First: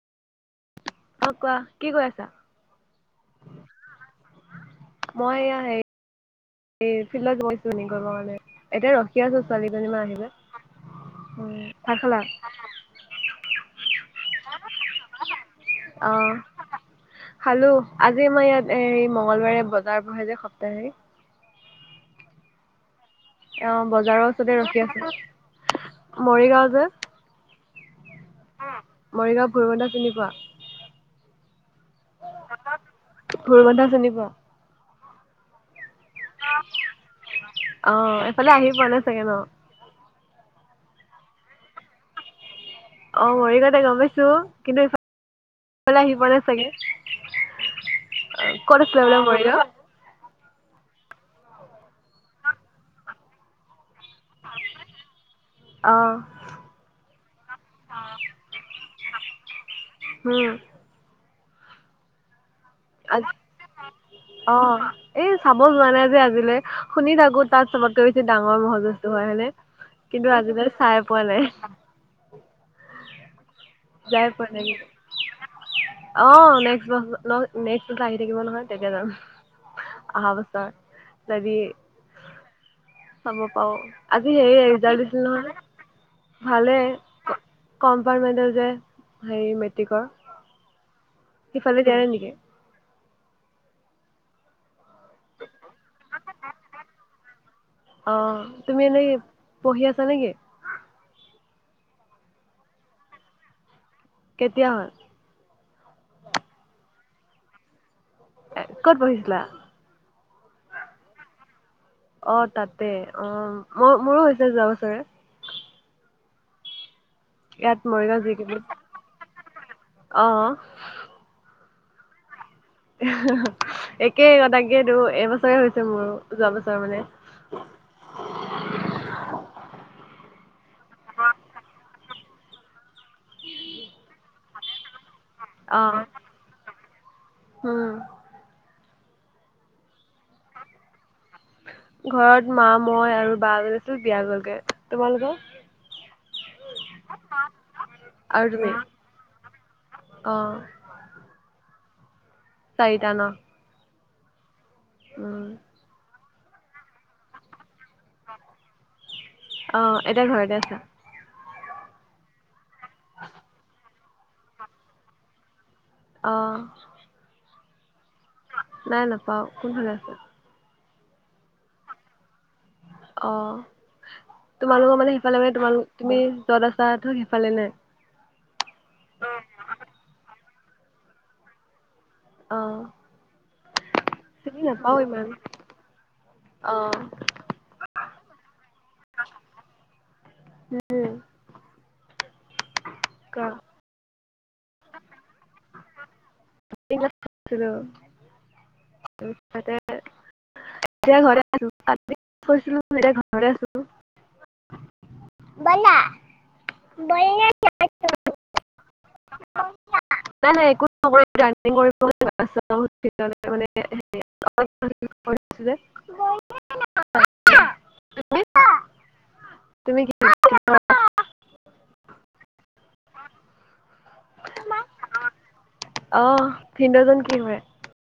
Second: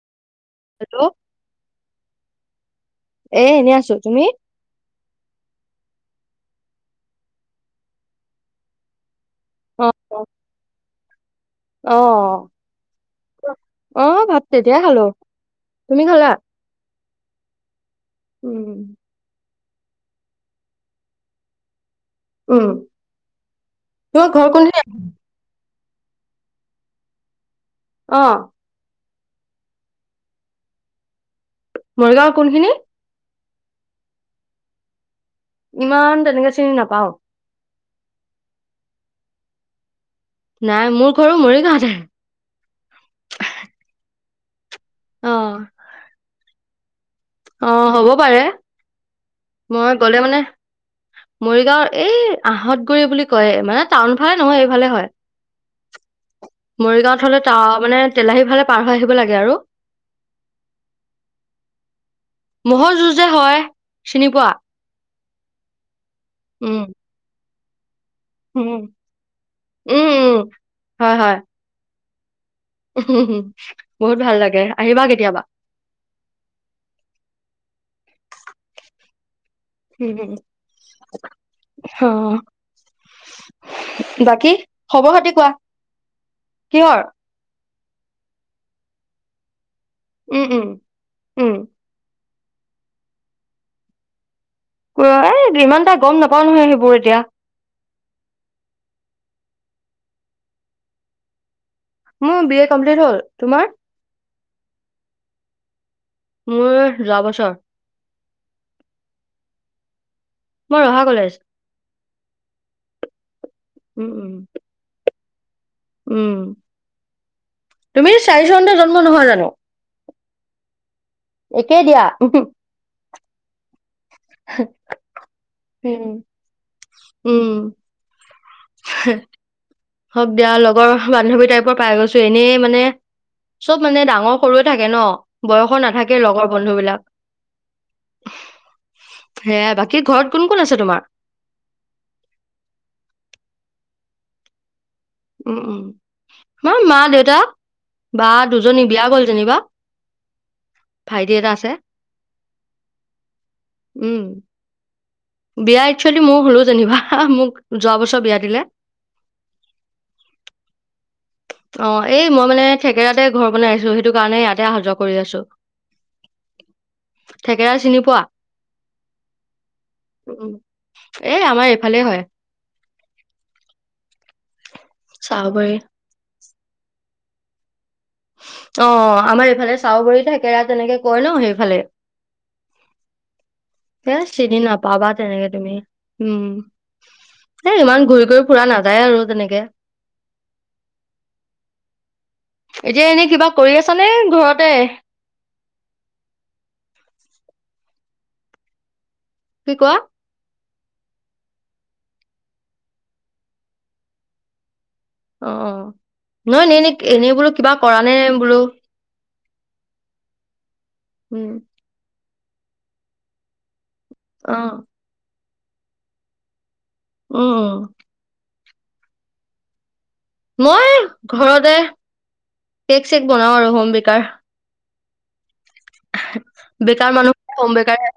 Hello অ' কোৱা কি কৰি আছা? এ এনে আছো তুমি মই এয়া হেৰী এই ফিল্ত গৈছো, এক কৰিব মানে এতিয়া ৰ কি আছ অ ছোৱালীজনীমান আহিব, অ ভাত খালা? অ ভাত তেতিয়াই খালো তুমি খালা অ'। খালো। আজি মই উম ইয়াত এ মঙ্গলবাৰে বজাৰ বহে যে সাপ্তাহিক। উম। অ' বজাৰৰ তোমাৰ ঘৰ ওচতে কোনখিনি ৰখি আছো। মৰিগাঁও যে। অ'। মৰিগাঁও [unintelligible] চিনি পোৱা? মৰিগাঁও কোনখিনি? ভোৰগন্ধা চিনি পোৱা? ইমান তেনেককা চিনি নাপাও। অ' এইফালে আহি পোৱা নাই চাগে ন? নাই, মোৰ ঘৰো মৰিগাঁৱতে। অ' মৰিগাঁওতে গম পাইছো। কিন্তু অ এইফাল আহি পোৱা নাই? [inaudible] অ' হ'ব পাৰে, ক'ত আছিলে বোলে মৰিগাঁও? মই গলে মানে মৰিগাঁওৰ এই আহঁত গুৰি বুলি কয় মানে। টাউন ফালে নহয় এইফালে হয়, অ মৰিগাঁৱত হলে ত মানে তেলাহী ফালে পাৰ হৈ আহিব লাগে আৰু। উম ম'হৰ যুঁজ যে আজি হয়, চিনি পোৱা? অ এই চাবো যোৱা নাই। যে আজিলে উম শুনি থাকো তাত ছবত সৱৎসে ডাঙৰ উম মহ যুজুটো হয় হয়েনে? উম কিন্তু উম আজিলে চাই হয় পোৱা হয় নাই। হয়। [inaudible] যাই বহুত ভাল লাগে পোৱা আহিবা নাই কেতিয়াবা। অ' [unintelligible] আহি থাকিব নহয় তেতিয়া যাম। উম, উম, অহা বছৰ যদি অ চাব পাওঁ আজি বাকী হেৰি ৰিজাল্ট খবৰ দিছিল খাতি কোৱা নহয় ভালে। কিহৰ? কমপাৰট মেন্টেল যে। হেৰি মে উম, উম। উম এইফালে জানে নেকি? উম, এ ইমান এটা গম নাপাওঁ নহয় সেইবোৰ এতিয়া। অ' তুমি এনেই পঢ়ি আছা নে কি? মোৰ বি এ কমপ্লিট হ'ল। তোমাৰ? কেতিয়া হ'ল? মোৰ যোৱা বছৰ। ক'ত পঢ়িছিলোঁ? মই ৰহা কলেজ। অ' তাতে অ'। মই উম মোৰো উম হৈছে যোৱা বছৰে। উম। ইয়াত তুমিও মৰিগাঁও জি চাৰি কেবিত চনতে জন্ম নহয় জানো? অ'। একেই দিয়া। এক তাকেই ক তাকেইেতটো এইবছৰে হৈছে মোৰ উম। যোৱা বছৰ মানে হ হওক দিয়া লগৰ বান্ধৱী টাইপৰ পাই গৈছো এনেই মানে চব মানে ডাঙৰ সৰুয়ে থাকে ন বয়সৰ নাথাকে লগৰ বন্ধু বিলাক হম সেয়া বাকী ঘৰত কোন কোন আছে তোমাৰ ঘৰত মা মই আৰু বা জনিটো বিয়া গলগে তোমালোকৰ উম উম মই মা দেউতা বা আৰু তুমি দুজনী বিয়া গ'ল যেনিবা অ ভাইটি এটা আছে চাৰিটা ন উম উম বিয়া আকচুল মোৰ হ'লো যেনিবা মোক যোৱা বছৰ বিয়াদিলে। অ', অ এতিয়া ঘৰতে আছা এই মই মানে থঠেকেৰাতে ঘৰ বনাই আছো, সেইটো কাৰণে ইয়াতে অহা যোৱা কৰি আছো। অহ। থেকেৰা চিনি পোৱা? নাই নাপাও কোনফলে? উম, এই আমাৰ এইফালে হয়। অহ। তোমালোকৰ মানে সিফালে চাহবৰী তোমোক তুমি যত আছা ধ সিফালে নে অ', আমাৰ এইফালে চাউবৰি থেকেৰা তেনেকে কয় ন সেইফালে। অ এ চিনি নাপাও নাপাবা ইমান তেনেকে তুমি, উম, অ এ ইমান ঘূৰি ফুৰি ফুৰা নাযায় আৰু তেনেকে। উম এতিয়া এনেই কিবা কৰি আছ নে ঘৰতে [unintelligible] হেল্ল। [unintelligible] কি কোৱা এতিয়া ঘৰে আছো, আ কছিলো এতিয়া ঘৰৰে আছো। অ', অ', নহয় ননে এনেই বোলো কিবা কৰা নে বোলো। নাই নাই একো চবৰে এতিয়া উম অৰ্নিং কৰিবলে মানে অ উম [unintelligible] চুজে উম, উ। তুমি কি মই ঘৰতে কেক চেক বনাও আৰু হ হুম বেকাৰ। অহ বেকাৰ ভিন্দজন মানুহ কি হয়? হোম বেকাৰ